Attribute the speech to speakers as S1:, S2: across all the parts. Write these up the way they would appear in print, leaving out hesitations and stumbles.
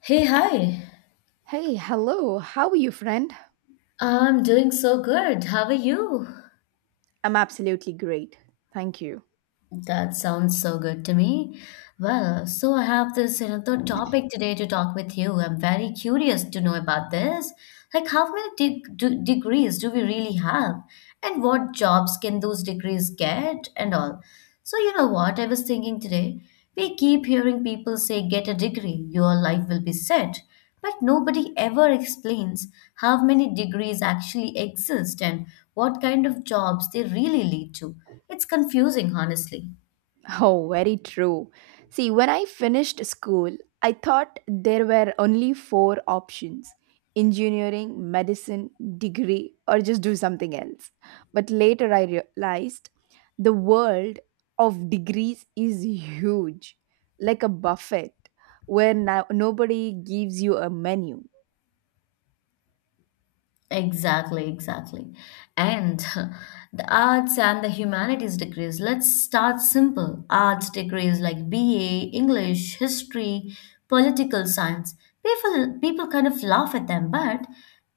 S1: Hey, hi.
S2: Hey, hello. How are you, friend?
S1: I'm doing so good. How are you?
S2: I'm absolutely great. Thank you.
S1: That sounds so good to me. Well, so I have this another topic today to talk with you. I'm very curious to know about this. Like, how many degrees do we really have? And what jobs can those degrees get and all? So, you know what? I was thinking today, we keep hearing people say, get a degree, your life will be set. But nobody ever explains how many degrees actually exist and what kind of jobs they really lead to. It's confusing, honestly.
S2: Oh, very true. See, when I finished school, I thought there were only four options: engineering, medicine, degree, or just do something else. But later I realized the world of degrees is huge, like a buffet where nobody gives you a menu.
S1: Exactly, exactly. And the arts and the humanities degrees. Let's start simple. Arts degrees like BA, English, history, political science. People kind of laugh at them, but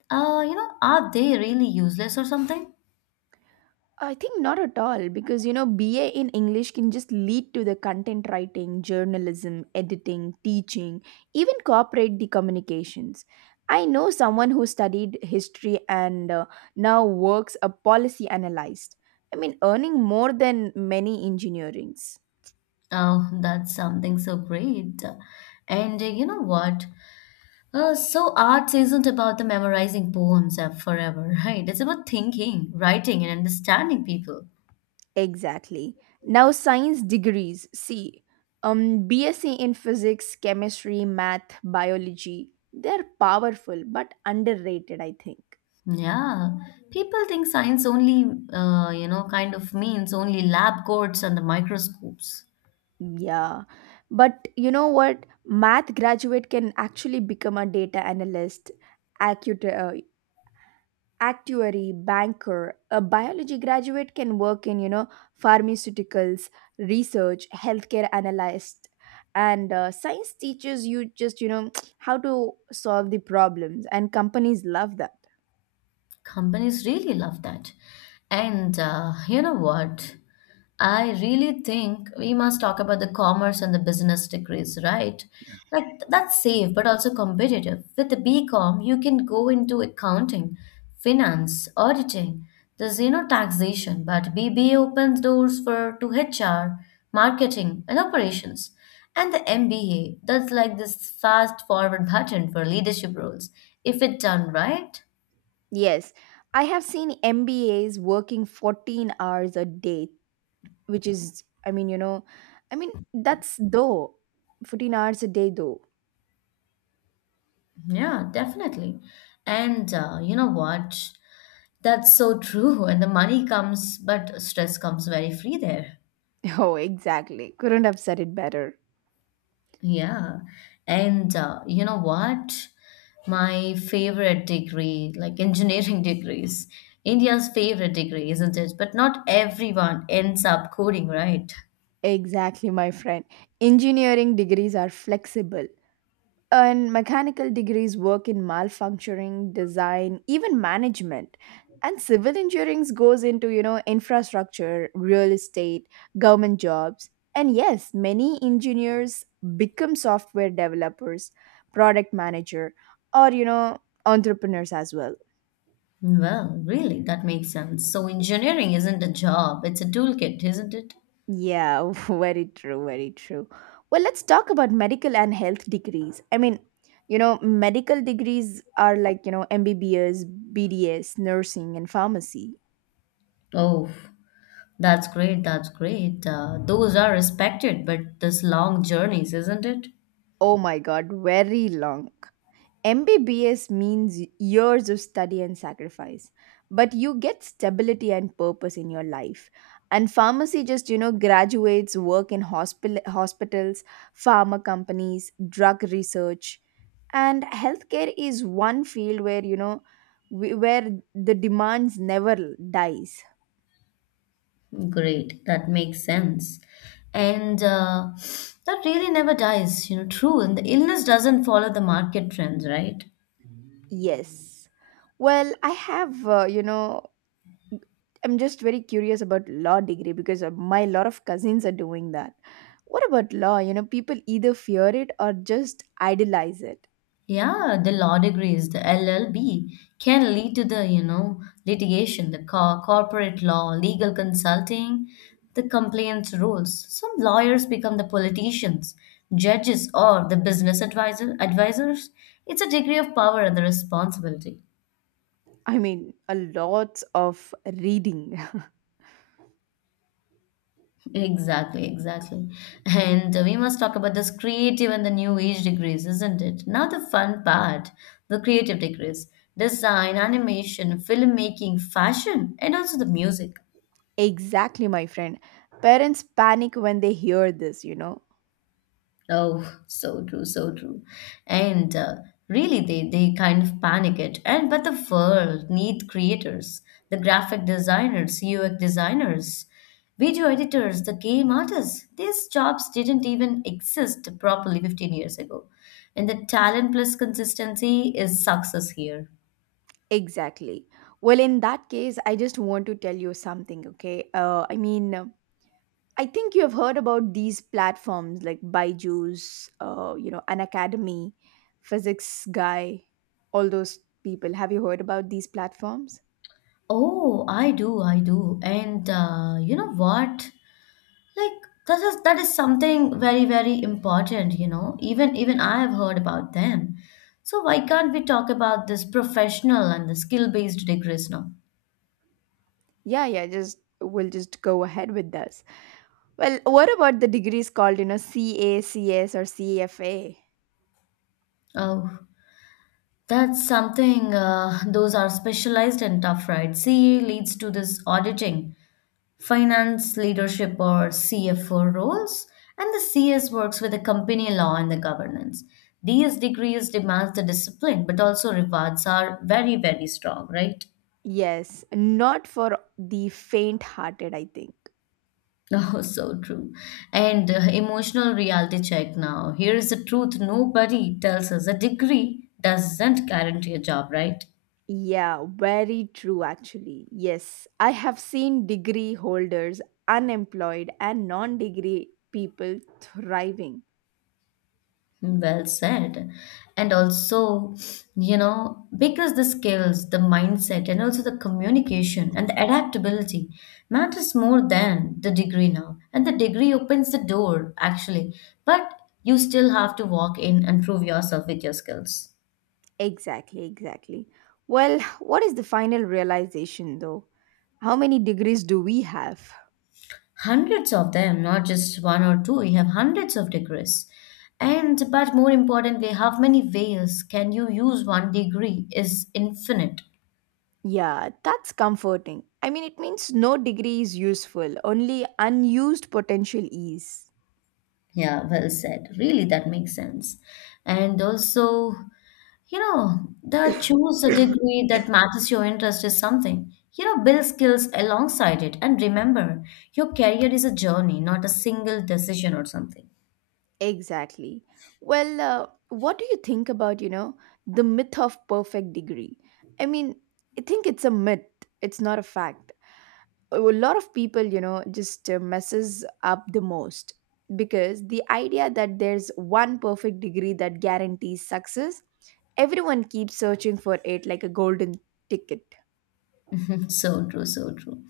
S1: you know, are they really useless or something?
S2: I think not at all, because you know BA in English can just lead to the content writing, journalism, editing, teaching, even corporate the communications. I know someone who studied history and now works a policy analyst. I mean, earning more than many engineerings.
S1: Oh, that's something so great. And you know what? So arts isn't about the memorizing poems forever, right? It's about thinking, writing, and understanding people.
S2: Exactly. Now, science degrees. See, BSc in physics, chemistry, math, biology, they're powerful but underrated, I think.
S1: Yeah, people think science only, you know, kind of means only lab coats and the microscopes.
S2: Yeah, but you know what? Math graduate can actually become a data analyst, actu- actuary, banker. A biology graduate can work in, you know, pharmaceuticals, research, healthcare analyst. And science teaches you just, you know, how to solve the problems, and companies love that.
S1: Companies really love that. And you know what? I really think we must talk about the commerce and the business degrees, right? Like that's safe but also competitive. With the BCom, you can go into accounting, finance, auditing. There's you know taxation, but BBA opens doors for to HR, marketing, and operations. And the MBA, that's like this fast forward button for leadership roles, if it's done right.
S2: Yes, I have seen MBAs working 14 hours a day, which is, I mean, that's though 14 hours a day, though.
S1: Yeah, definitely. And you know what? That's so true. And the money comes, but stress comes very free there.
S2: Oh, exactly. Couldn't have said it better.
S1: Yeah. And you know what? My favorite degree, like engineering degrees, India's favorite degree, isn't it? But not everyone ends up coding, right?
S2: Exactly, my friend. Engineering degrees are flexible, and mechanical degrees work in malfunctioning, design, even management. And civil engineering goes into, you know, infrastructure, real estate, government jobs. And yes, many engineers become software developers, product manager, or, you know, entrepreneurs as well.
S1: Well, really, that makes sense. So engineering isn't a job, it's a toolkit, isn't it?
S2: Yeah, very true, very true. Well, let's talk about medical and health degrees. I mean, you know, medical degrees are like, you know, MBBS, BDS, nursing, and pharmacy.
S1: Oh. That's great. That's great. Those are respected, but this long journeys, isn't it?
S2: Oh my God, very long. MBBS means years of study and sacrifice, but you get stability and purpose in your life. And pharmacy just, you know, graduates work in hospital, hospitals, pharma companies, drug research. And healthcare is one field where, you know, where the demands never dies.
S1: Great. That makes sense. And that really never dies, you know, true. And the illness doesn't follow the market trends, right?
S2: Yes. Well, I have, you know, I'm just very curious about law degree, because my lot of cousins are doing that. What about law? You know, people either fear it or just idolize it.
S1: Yeah, the law degrees, the LLB, can lead to the, you know, litigation, the corporate law, legal consulting, the compliance rules. Some lawyers become the politicians, judges, or the business advisors. It's a degree of power and the responsibility.
S2: I mean, a lot of reading.
S1: Exactly, exactly. And we must talk about this creative and the new age degrees, isn't it? Now, the fun part the creative degrees design, animation, filmmaking, fashion, and also the music.
S2: Exactly, my friend. Parents panic when they hear this, you know.
S1: Oh, so true, so true. And really, they kind of panic it. And but the world need creators, the graphic designers, UX designers, video editors, the game artists. These jobs didn't even exist properly 15 years ago. And the talent plus consistency is success here.
S2: Exactly. Well, in that case, I just want to tell you something, okay? I mean, I think you have heard about these platforms like Byju's, you know, an academy, physics guy, all those people. Have you heard about these platforms?
S1: Oh, I do, I do. And you know what? Like that is something very, very important, you know. Even I have heard about them. So why can't we talk about this professional and the skill-based degrees now?
S2: Yeah, yeah, just we'll just go ahead with this. Well, what about the degrees called, you know, CACS or CFA?
S1: Oh, that's something those are specialized and tough, right? CA leads to this auditing, finance, leadership, or CFO roles, and the CS works with the company law and the governance. These degrees demand the discipline, but also rewards are very, very strong, right?
S2: Yes, not for the faint hearted, I think.
S1: Oh, so true. And emotional reality check now. Here is the truth nobody tells us. A degree doesn't guarantee a job, right?
S2: Yeah, very true, actually. Yes, I have seen degree holders unemployed, and non degree people thriving.
S1: Hmm, well said. And also, you know, because the skills, the mindset, and also the communication and the adaptability matters more than the degree now. And the degree opens the door, actually. But you still have to walk in and prove yourself with your skills.
S2: Exactly, exactly. Well, what is the final realization though? How many degrees do we have?
S1: Hundreds of them, not just one or two. We have hundreds of degrees. And but more importantly, how many ways can you use one degree is infinite.
S2: Yeah, that's comforting. I mean, it means no degree is useful, only unused potential is.
S1: Yeah, well said. Really, that makes sense. And also, you know, the choose a degree that matches your interest is something. You know, build skills alongside it. And remember, your career is a journey, not a single decision or something.
S2: Exactly. Well, what do you think about, you know, the myth of perfect degree? I mean, I think it's a myth. It's not a fact. A lot of people, you know, just messes up the most, because the idea that there's one perfect degree that guarantees success, everyone keeps searching for it like a golden ticket.
S1: So true, so true.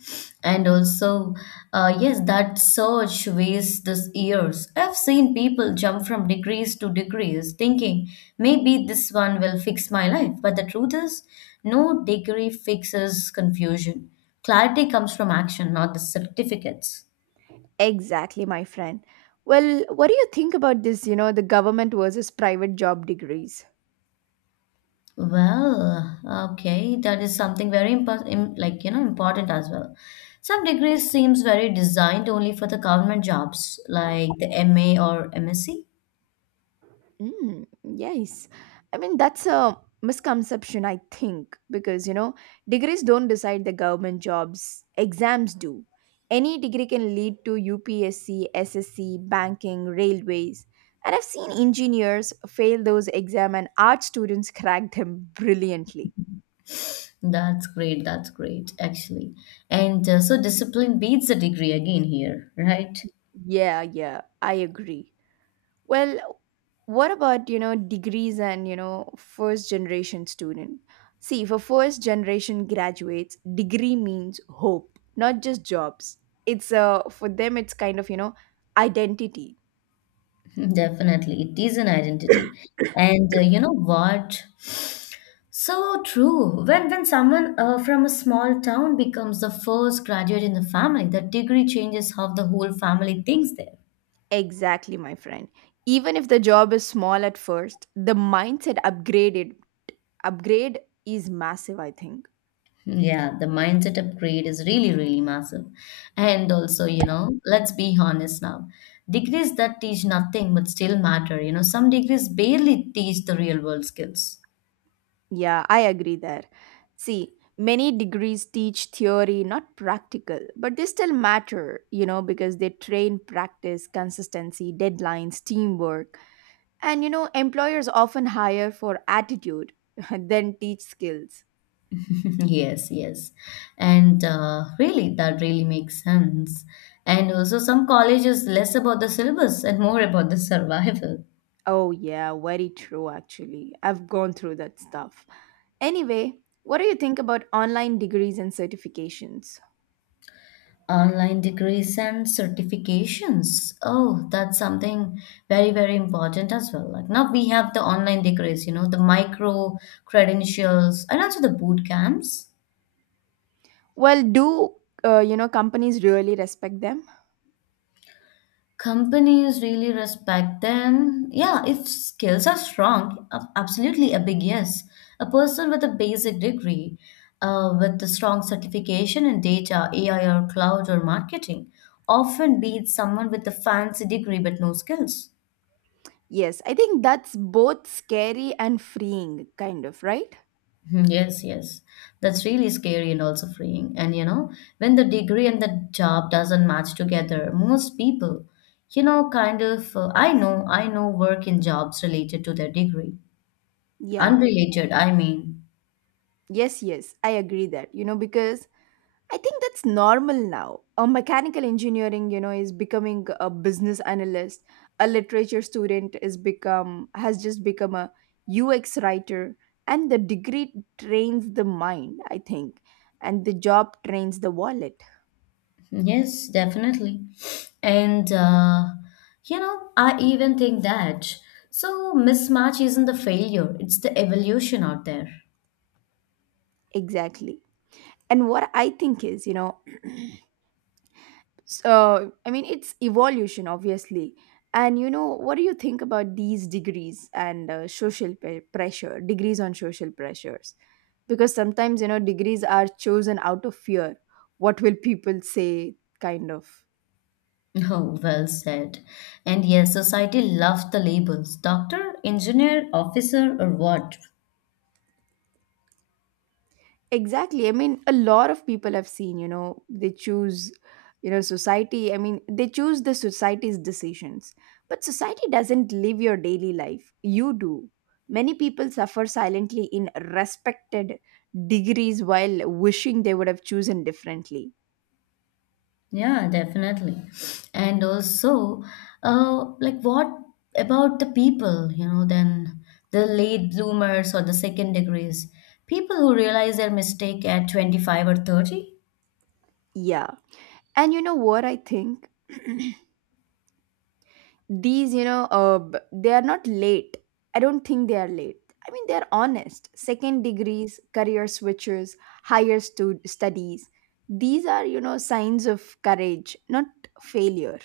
S1: And also, yes, that surge weighs this years. I've seen people jump from degrees to degrees thinking maybe this one will fix my life. But the truth is, no degree fixes confusion. Clarity comes from action, not the certificates.
S2: Exactly, my friend. Well, what do you think about this, you know, the government versus private job degrees?
S1: Well, okay, that is something very important, like you know, important as well. Some degrees seems very designed only for the government jobs, like the MA or MSc.
S2: Mm, yes. I mean, that's a misconception, I think, because, you know, degrees don't decide the government jobs, exams do. Any degree can lead to UPSC, SSC, banking, railways. And I've seen engineers fail those exams and art students crack them brilliantly.
S1: That's great. That's great, actually. And so discipline beats the degree again here, right?
S2: Yeah, yeah, I agree. Well, what about, you know, degrees and, you know, first generation student? See, for first generation graduates, degree means hope, not just jobs. It's for them it's kind of, you know, identity.
S1: Definitely. It is an identity. And you know what? So true. When someone from a small town becomes the first graduate in the family, the degree changes how the whole family thinks there.
S2: Exactly, my friend. Even if the job is small at first, the mindset upgraded upgrade is massive, I think.
S1: Yeah, the mindset upgrade is really, really massive. And also, you know, let's be honest now. Degrees that teach nothing but still matter. You know, some degrees barely teach the real world skills.
S2: Yeah, I agree there. See, many degrees teach theory, not practical, but they still matter, you know, because they train practice, consistency, deadlines, teamwork. And, you know, employers often hire for attitude, then teach skills.
S1: Yes, yes. And really, that really makes sense. And also, some colleges less about the syllabus and more about the survival.
S2: Oh, yeah, very true, actually. I've gone through that stuff. Anyway, what do you think about online degrees and certifications?
S1: Online degrees and certifications. Oh, that's something very, very important as well. Like now we have the online degrees, you know, the micro credentials and also the boot camps.
S2: Well, do you know companies really respect them?
S1: Companies really respect them. Yeah, if skills are strong, absolutely a big yes. A person with a basic degree, with the strong certification in data, AI or cloud or marketing, often beats someone with a fancy degree but no skills.
S2: Yes, I think that's both scary and freeing, kind of, right?
S1: Mhm. Yes, yes. That's really scary and also freeing. And you know, when the degree and the job doesn't match together, most people, you know, kind of, I know work in jobs related to their degree.
S2: Yeah.
S1: Unrelated, I mean.
S2: Yes, yes, I agree that. You know, because I think that's normal now. A mechanical engineering, you know, is becoming a business analyst. A literature student is become has just become a UX writer, and the degree trains the mind, I think, and the job trains the wallet.
S1: Yes, definitely. And, you know, I even think that. So, mismatch isn't the failure, it's the evolution out there.
S2: Exactly. And what I think is, you know, so I mean it's evolution, obviously. And you know, what do you think about these degrees and pressure degrees on social pressures, because sometimes you know degrees are chosen out of fear, what will people say kind of.
S1: Oh, well said. And yes, society loves the labels doctor, engineer, officer, or what?
S2: Exactly. I mean, a lot of people have seen, you know, they choose, you know, society. I mean, they choose the society's decisions. But society doesn't live your daily life. You do. Many people suffer silently in respected degrees while wishing they would have chosen differently.
S1: Yeah, definitely. And also, like what about the people, you know, then the late bloomers or the second degrees? People who realize their mistake at 25 or 30?
S2: Yeah. And you know what I think? These you know they are not late. I don't think they are late. I mean, they're honest, second degrees, career switches, studies, these are, you know, signs of courage, not failure.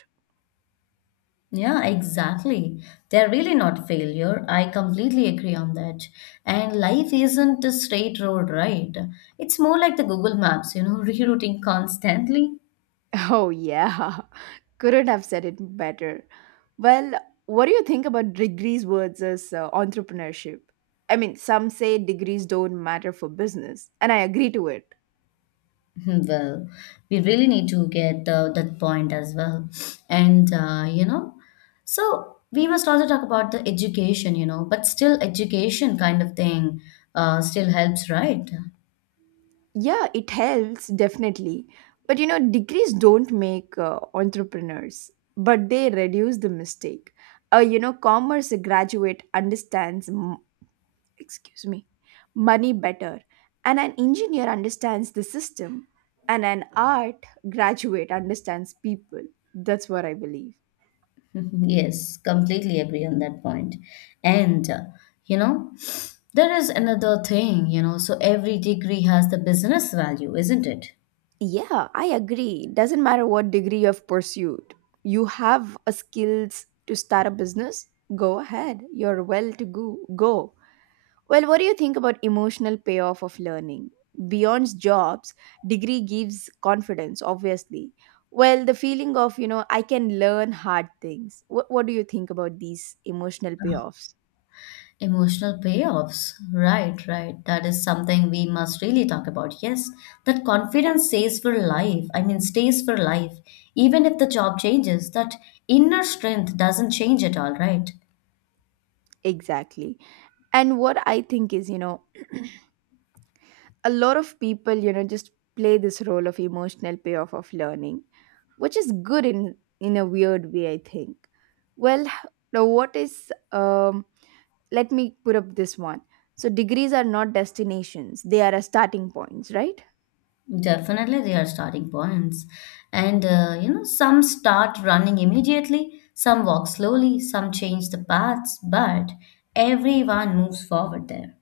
S1: Yeah, exactly. They're really not failure. I completely agree on that. And life isn't a straight road, right? It's more like the Google Maps, you know, rerouting constantly.
S2: Oh, yeah. Couldn't have said it better. Well, what do you think about degrees versus entrepreneurship? I mean, some say degrees don't matter for business, and I agree to it.
S1: Well, we really need to get that point as well. And, you know, so we must also talk about the education, you know, but still education kind of thing still helps, right?
S2: Yeah, it helps, definitely. But you know, degrees don't make entrepreneurs, but they reduce the mistake. You know, commerce graduate understands, excuse me, money better, and an engineer understands the system, and an art graduate understands people. That's what I believe.
S1: Yes, completely agree on that point. And, you know, there is another thing, you know, so every degree has the business value, isn't it?
S2: Yeah, I agree. Doesn't matter what degree you've pursued, you have a skills to start a business. Go ahead. You're well to go. Go. Well, what do you think about emotional payoff of learning? Beyond jobs, degree gives confidence, obviously. Well, the feeling of, you know, I can learn hard things. What do you think about these emotional payoffs?
S1: Emotional payoffs. Right, right. That is something we must really talk about. Yes, that confidence stays for life. I mean, stays for life. Even if the job changes, that inner strength doesn't change at all, right?
S2: Exactly. And what I think is, you know, a lot of people, you know, just play this role of emotional payoff of learning, which is good in a weird way, I think. Well, now what is let me put up this one. So degrees are not destinations, they are a starting points, right?
S1: Definitely, they are starting points. And, you know, some start running immediately, some walk slowly, some change the paths, but everyone moves forward there.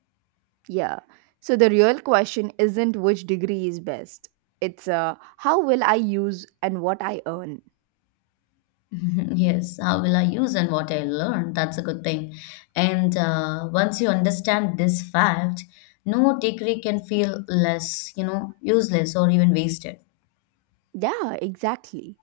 S2: Yeah. So the real question isn't which degree is best. It's how will I use and what I earn.
S1: Yes, how will I use and what I learn? That's a good thing. And once you understand this fact, no degree can feel less, you know, useless or even wasted.
S2: Yeah, exactly.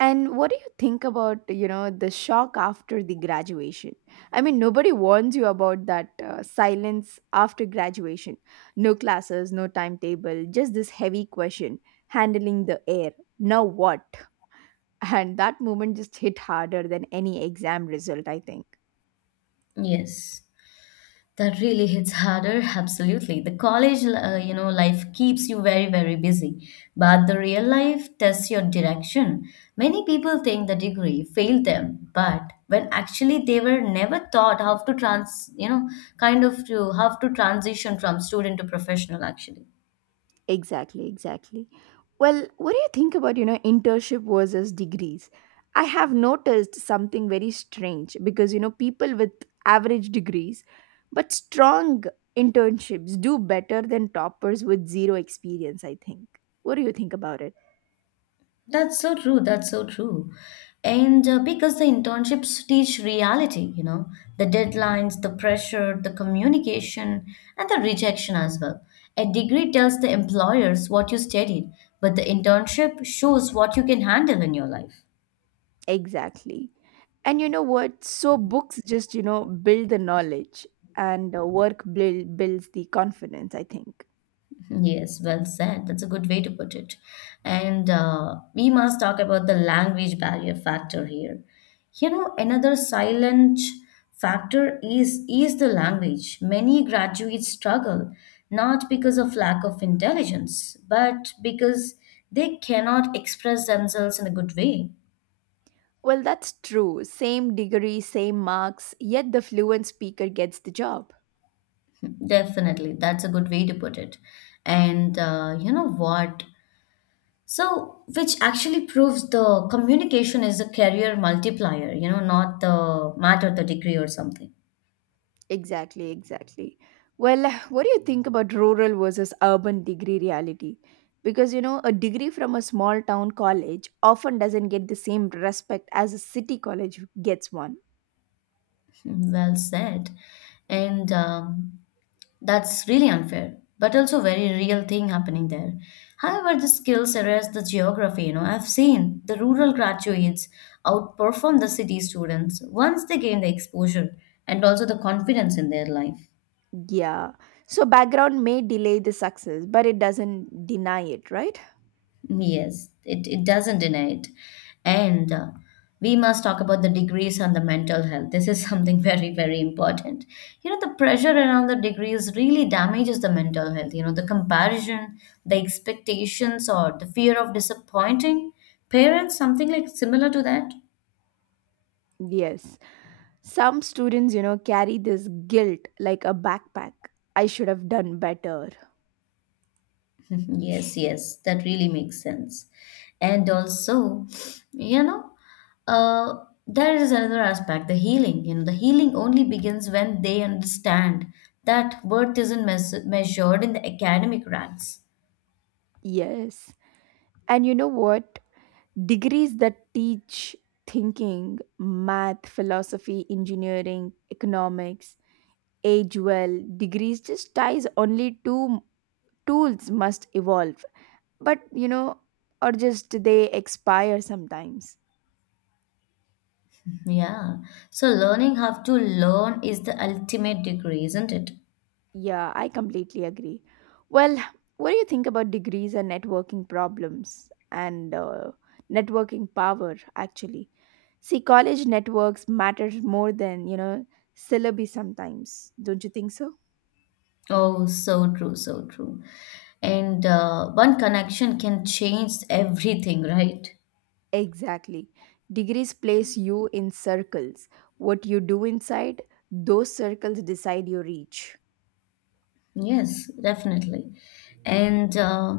S2: And what do you think about, you know, the shock after the graduation? I mean, nobody warns you about that silence after graduation. No classes, no timetable, just this heavy question handling the air. Now what? And that moment just hit harder than any exam result, I think.
S1: Yes. That really hits harder, absolutely. The college, you know, life keeps you very, very busy, but the real life tests your direction. Many people think the degree failed them, but when actually they were never taught how to trans, you know, kind of to how to transition from student to professional. Actually,
S2: Exactly, exactly. Well, what do you think about, you know, internship versus degrees? I have noticed something very strange, because, you know, people with average degrees but strong internships do better than toppers with zero experience, I think. What do you think about it?
S1: that's so true. That's so true. And because the internships teach reality, you know, the deadlines, the pressure, the communication, and the rejection as well. A degree tells the employers what you studied, but the internship shows what you can handle in your life.
S2: Exactly. And you know what? So books just, you know, build the knowledge and builds the confidence, I think.
S1: Yes, well said. That's a good way to put it. And we must talk about the language barrier factor here. You know, another silent factor is the language. Many graduates struggle not because of lack of intelligence, but because they cannot express themselves in a good way.
S2: Well, that's true. Same degree, same marks, yet the fluent speaker gets the job.
S1: Definitely, that's a good way to put it. And you know what? So, which actually proves the communication is a career multiplier, you know, not the matter, the degree or something.
S2: Exactly, exactly. Well, what do you think about rural versus urban degree reality? Because you know, a degree from a small town college often doesn't get the same respect as a city college gets one.
S1: Well said. And that's really unfair, but also very real thing happening there. However, the skills erase the geography, you know. I've seen the rural graduates outperform the city students once they gain the exposure and also the confidence in their life.
S2: Yeah. So background may delay the success, but it doesn't deny it, right?
S1: Yes, it doesn't deny it. And we must talk about the degrees and the mental health. This is something very, very important. You know, the pressure around the degrees really damages the mental health. You know, the comparison, the expectations, or the fear of disappointing parents, something like similar to that.
S2: Yes. Some students, you know, carry this guilt like a backpack. I should have done better.
S1: Yes, that really makes sense. And also, you know, uh, there is another aspect, the healing. You know, the healing only begins when they understand that worth isn't measured in the academic ranks.
S2: Yes. And you know what? Degrees that teach thinking, math, philosophy, engineering, economics, age well. Degrees just ties only to tools must evolve. But you know, or just they expire sometimes.
S1: Yeah. So learning how to learn is the ultimate degree, isn't it?
S2: Yeah, I completely agree. Well, what do you think about degrees and networking problems and networking power actually? See, college networks matter more than, you know, syllabi sometimes. Don't you think so?
S1: Oh, so true, so true. And one connection can change everything, right?
S2: Exactly. Degrees place you in circles. What you do inside those circles decide your reach.
S1: Yes, definitely. And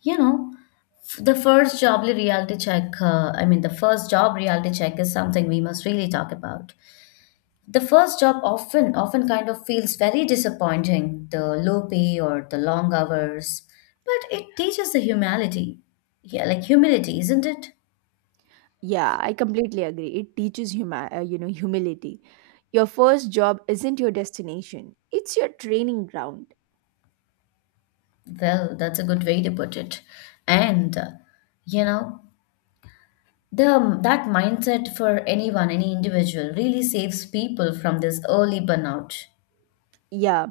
S1: you know, the first job reality check, I mean, the first job reality check is something we must really talk about. The first job often kind of feels very disappointing, the low pay or the long hours, but it teaches the humility. Yeah, like humility, isn't it?
S2: Yeah, I completely agree. It teaches you know, humility. Your first job isn't your destination. It's your training ground.
S1: Well, that's a good way to put it. And you know, The that mindset for anyone, any individual, really saves people from this early burnout.
S2: Yeah,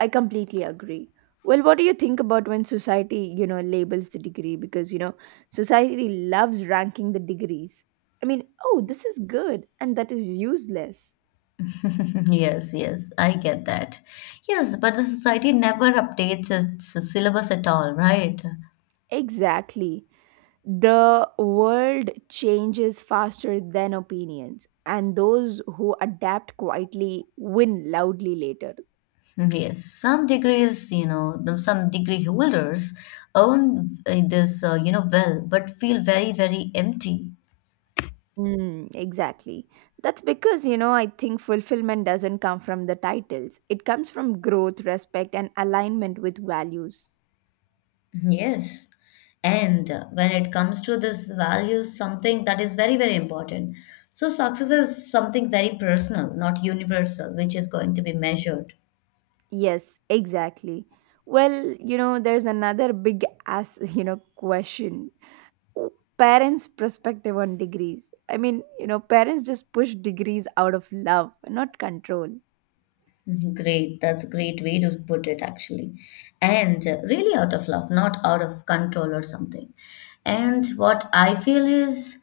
S2: I completely agree. Well, what do you think about when society, you know, labels the degree? Because, you know, society loves ranking the degrees. I mean, oh, this is good and that is useless.
S1: Yes, I get that. Yes, but the society never updates its syllabus at all, right?
S2: Exactly. The world changes faster than opinions, and those who adapt quietly win loudly later.
S1: Yes, some degrees, some degree holders own this, well, but feel very empty.
S2: Mm, exactly. That's because, you know, I think fulfillment doesn't come from the titles. It comes from growth, respect, and alignment with values.
S1: Yes. And when it comes to this values, something that is very important. So success is something very personal, not universal, which is going to be measured.
S2: Yes, exactly. Well, you know, there's another big ass, you know, question. W- Parents' perspective on degrees. I mean, you know, parents just push degrees out of love, not control.
S1: Mhm. Great. That's a great way to put it, actually. And really out of love, not out of control or something. And what I feel is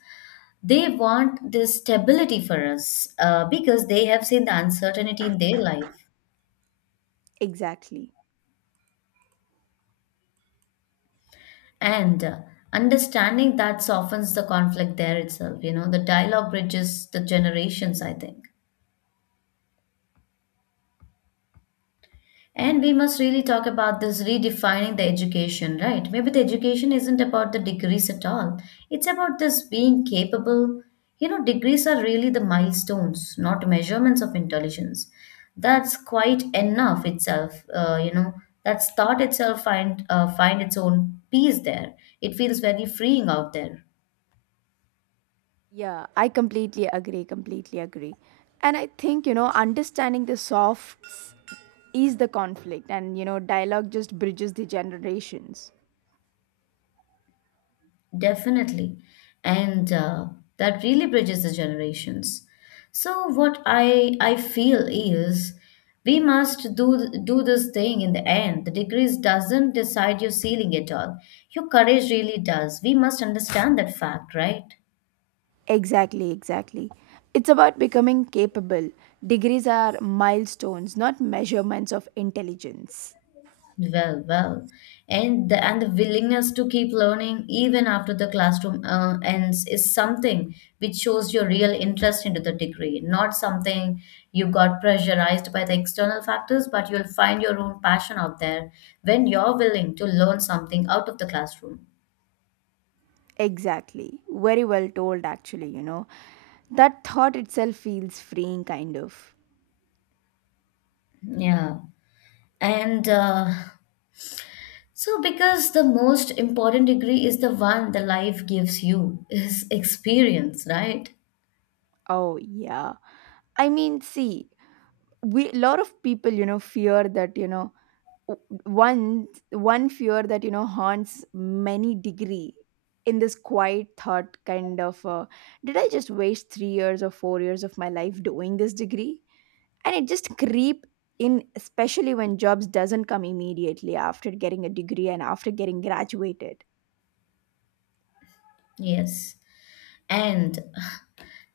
S1: they want this stability for us because they have seen the uncertainty in their life.
S2: Exactly.
S1: And understanding that softens the conflict there itself. You know, the dialogue bridges the generations, I think. And we must really talk about this redefining the education, right? Maybe the education isn't about the degrees at all. It's about this being capable. You know, degrees are really the milestones, not measurements of intelligence. That's quite enough itself. That's thought itself find its own peace there. It feels very freeing out there.
S2: Yeah, I completely agree, completely agree. And I think, you know, understanding the soft ease the conflict, and you know dialogue just bridges the generations.
S1: Definitely. And that really bridges the generations. So what I feel is we must do this thing in the end. The degrees doesn't decide your ceiling at all. Your courage really does. We must understand that fact, right?
S2: Exactly, exactly. It's about becoming capable. Degrees are milestones, not measurements of intelligence.
S1: Well, well, and the willingness to keep learning even after the classroom ends is something which shows your real interest into the degree, not something you got pressurized by the external factors, but you'll find your own passion out there when you're willing to learn something out of the classroom.
S2: Exactly. Very well told, actually, you know, that thought itself feels freeing kind of.
S1: Yeah. And so, because the most important degree is the one the life gives you, is experience, right?
S2: Oh yeah, I mean, see, we, a lot of people, you know, fear that, you know, one fear that, you know, haunts many degree in this quiet thought kind of. Did I just waste 3 years or 4 years of my life doing this degree? And it just creep in, especially when jobs doesn't come immediately after getting a degree and after getting graduated.
S1: Yes. And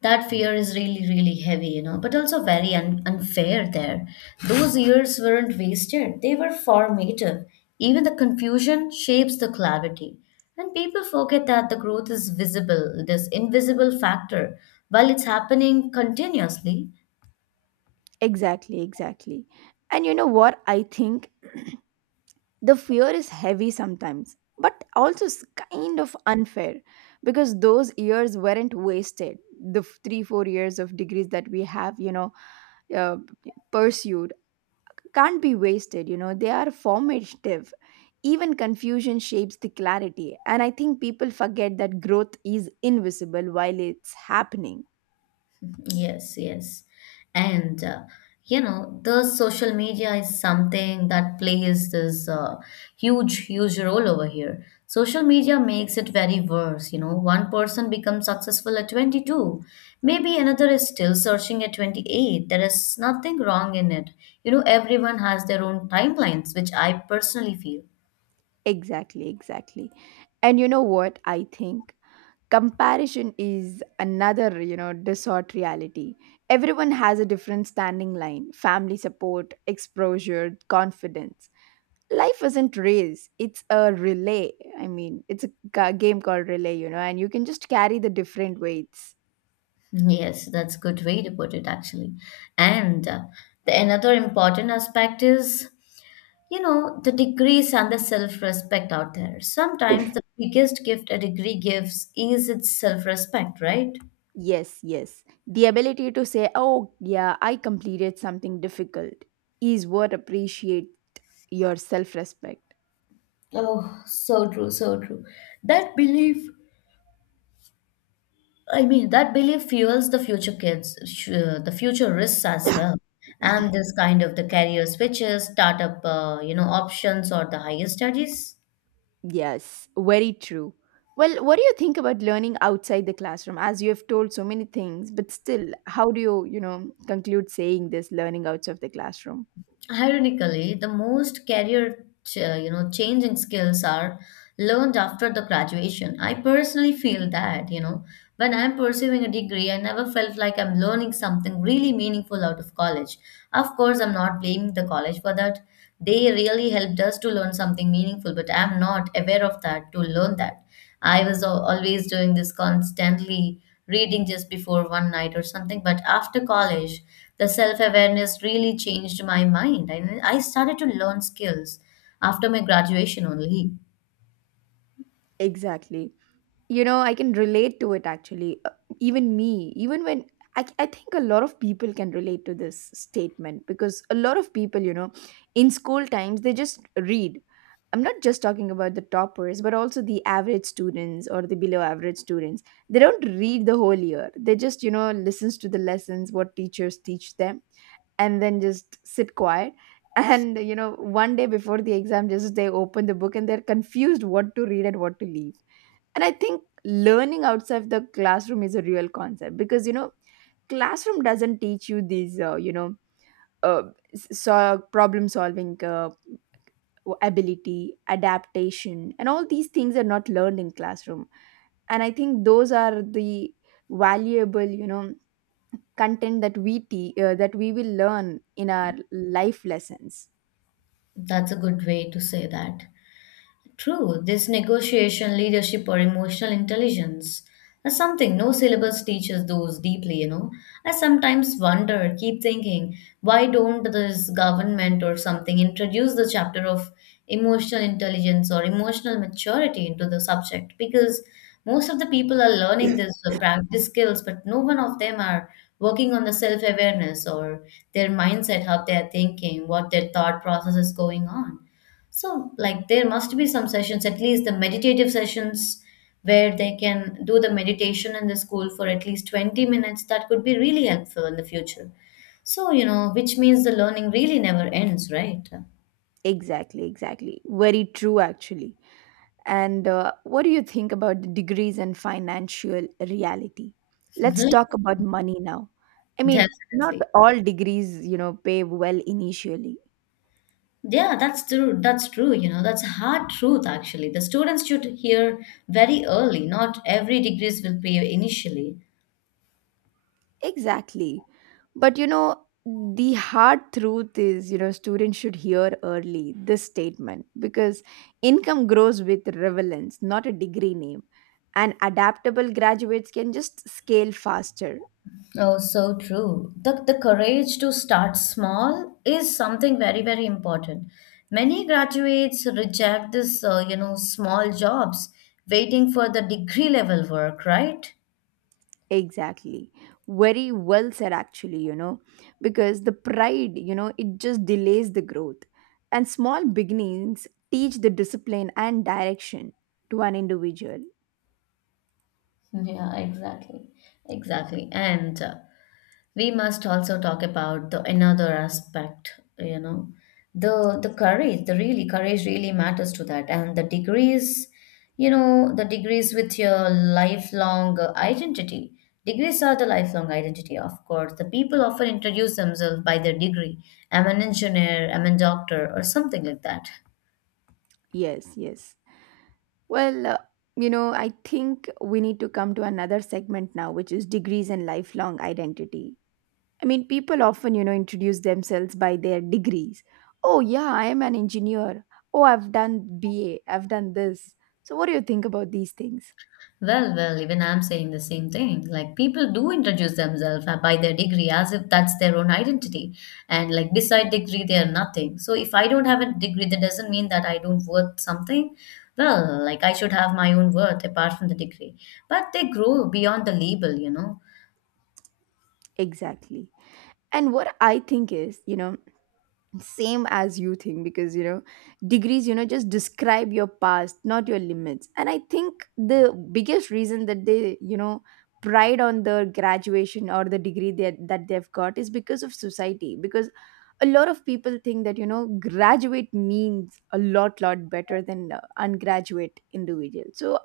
S1: that fear is really heavy, you know, but also very unfair there. Those years weren't wasted, they were formative. Even the confusion shapes the clarity, and people forget that the growth is visible, this invisible factor, while it's happening continuously.
S2: Exactly, exactly. And you know what I think, the fear is heavy sometimes, but also kind of unfair. Because those years weren't wasted. The three four years of degrees that we have, you know, uh, pursued, can't be wasted, you know. They are formative. Even confusion shapes the clarity, and I think people forget that growth is invisible while it's happening.
S1: Yes. And you know, the social media is something that plays this huge role over here. Social media makes it very worse. You know, one person becomes successful at 22. Maybe another is still searching at 28. There is nothing wrong in it. You know, everyone has their own timelines, which I personally feel.
S2: Exactly, exactly. And you know what I think, comparison is another, you know, distort reality. Everyone has a different standing line, family support, exposure, confidence. Life isn't race, it's a relay. I mean, it's a game called relay, you know, and you can just carry the different weights.
S1: Yes, that's a good way to put it, actually. And the another important aspect is, you know, the degrees and the self respect out there. Sometimes the biggest gift a degree gives is its self respect, right?
S2: Yes, yes, the ability to say, oh yeah, I completed something difficult is what appreciate your self-respect.
S1: Oh, so true, so true. That belief, that belief fuels the future risks as well. And this kind of the career switches, startup, options or the higher studies.
S2: Yes, very true. Well, what do you think about learning outside the classroom? As you have told so many things, but still, how do you, you know, conclude saying this learning outside of the classroom?
S1: Ironically, the most career changing skills are learned after the graduation. I personally feel that, you know, when I'm pursuing a degree, I never felt like I'm learning something really meaningful out of college. Of course, I'm not blaming the college for that. They really helped us to learn something meaningful, but I'm not aware of that to learn that. I was always doing this constantly reading just before one night or something. But after college, the self awareness really changed my mind. And I started to learn skills after my graduation only.
S2: Exactly. You know, I can relate to it actually. Even me, even when I think a lot of people can relate to this statement, because a lot of people, you know, in school times, they just read. I'm not just talking about the toppers, but also the average students or the below average students. They don't read the whole year, they just, you know, listens to the lessons what teachers teach them, and then just sit quiet and you know one day before the exam, just they open the book and they're confused what to read and what to leave. And I think learning outside the classroom is a real concept, because you know classroom doesn't teach you these, uh, s- so problem solving, ability, adaptation, and all these things are not learned in classroom. And I think those are the valuable, you know, content that we that we will learn in our life lessons.
S1: That's a good way to say that. True, this negotiation, leadership, or emotional intelligence is something no syllabus teaches those deeply, you know. I sometimes wonder, keep thinking, why don't this government or something introduce the chapter of emotional intelligence or emotional maturity into the subject? Because most of the people are learning this practice skills, but no one of them are working on the self awareness or their mindset, how they are thinking, what their thought process is going on. So, like, there must be some sessions, at least the meditative sessions, where they can do the meditation in the school for at least 20 minutes. That could be really helpful in the future. So, you know, which means the learning really never ends, right?
S2: Exactly, exactly, very true actually. And what do you think about the degrees and financial reality? Let's
S1: Mhm.
S2: talk about money now. I mean, not
S1: Definitely.
S2: all degrees, you know, pay well initially.
S1: Yeah, that's true. That's true. You know, that's a hard truth, actually. The students should hear very early. Not every degrees will pay initially.
S2: Exactly. But, you know, the hard truth is, you know, students should hear early this statement, because income grows with relevance, not a degree name. And adaptable graduates can just scale faster.
S1: Oh, so true. The courage to start small is something very important. Many graduates reject this, small jobs, waiting for the degree level work, right?
S2: Exactly. Very well said, actually, you know, because the pride, you know, it just delays the growth. And small beginnings teach the discipline and direction to an individual.
S1: Yeah, exactly. Exactly. And we must also talk about the another aspect, you know, the courage, the really courage really matters to that. And the degrees, you know, the degrees with your lifelong identity. Degrees are the lifelong identity, of course. The people often introduce themselves by their degree. I'm an engineer, I'm a doctor, or something like that.
S2: Yes, yes. Well, you know, I think we need to come to another segment now, which is degrees and lifelong identity. I mean, people often, you know, introduce themselves by their degrees. Oh, yeah, I am an engineer. Oh, I've done B. have done this. So, what do you think about these things?
S1: Even I'm saying the same thing. Like people do introduce themselves by their degree as if that's their own identity. And like beside degree, they are nothing. So if I don't have a degree, that doesn't mean that I don't worth something. Well, like I should have my own worth apart from the degree. But they grow beyond the label, you know.
S2: Exactly. And what I think is, you know, same as you think, because, you know, degrees, you know, just describe your past, not your limits. And I think the biggest reason that they, you know, pride on the graduation or the degree that, they've got is because of society. Because a lot of people think that, you know, graduate means a lot, lot better than ungraduate individual. So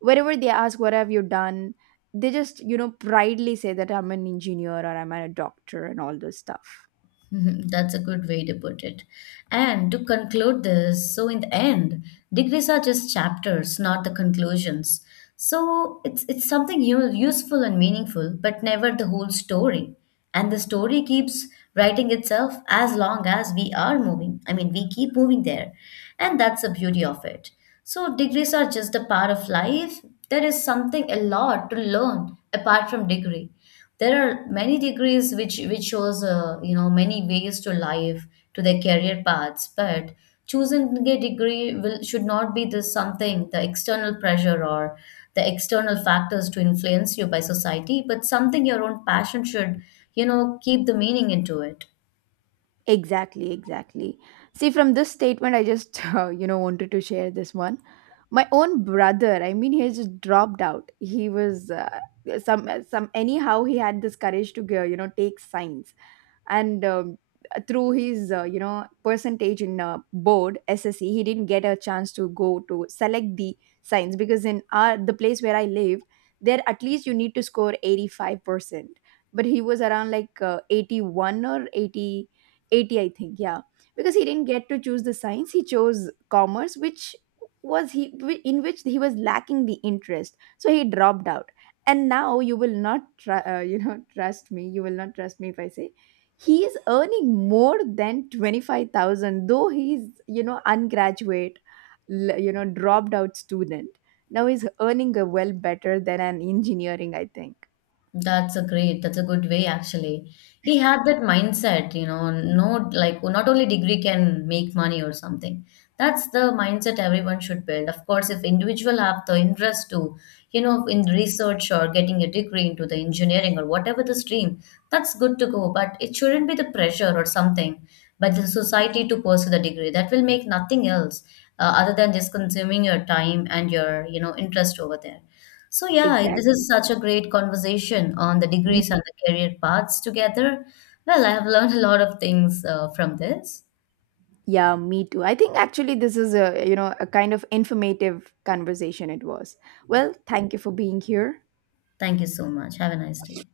S2: whenever they ask what have you done, they just, you know, proudly say that I'm an engineer or I'm a doctor and all this stuff.
S1: Mhm. That's a good way to put it. And to conclude this, so in the end, degrees are just chapters, not the conclusions. So it's something useful and meaningful, but never the whole story. And the story keeps writing itself as long as we are moving. I mean, we keep moving there, and that's the beauty of it. So degrees are just a part of life. There is something a lot to learn apart from degree. There are many degrees which shows, you know, many ways to life, to their career paths, but choosing a degree will should not be the something the external pressure or the external factors to influence you by society, but something your own passion should, you know, keep the meaning into it.
S2: Exactly, exactly. See, from this statement, I just wanted to share this one. My own brother, I mean, he has just dropped out. He was, some anyhow, he had this courage to go, you know, take science. And through his, you know, percentage in, board sse, he didn't get a chance to go to select the science, because in our the place where I live, there at least you need to score 85%, but he was around like, 81 or 80, 80, I think. Yeah, because he didn't get to choose the science, he chose commerce, which was he, in which he was lacking the interest, so he dropped out. And now you will not trust me, you will not trust me if I say he is earning more than 25,000, though he's, you know, ungraduate, dropped out student. Now he's earning a well better than an engineering, I think.
S1: That's a great, that's a good way actually. He had that mindset, you know, no, like not only degree can make money or something. That's the mindset everyone should build. Of course, if individual have the interest to, you know, in research or getting a degree into the engineering or whatever the stream, that's good to go. But it shouldn't be the pressure or something by the society to pursue the degree. That will make nothing else other than just consuming your time and your, you know, interest over there. So, yeah, this
S2: Exactly.
S1: is such a great conversation on the degrees
S2: Mhm.
S1: and the career paths together. Well, I have learned a lot of things from this.
S2: Yeah, me too. I think actually this is a, you know, a kind of informative conversation it was. Well, thank you for being here.
S1: Thank you so much. Have a nice day.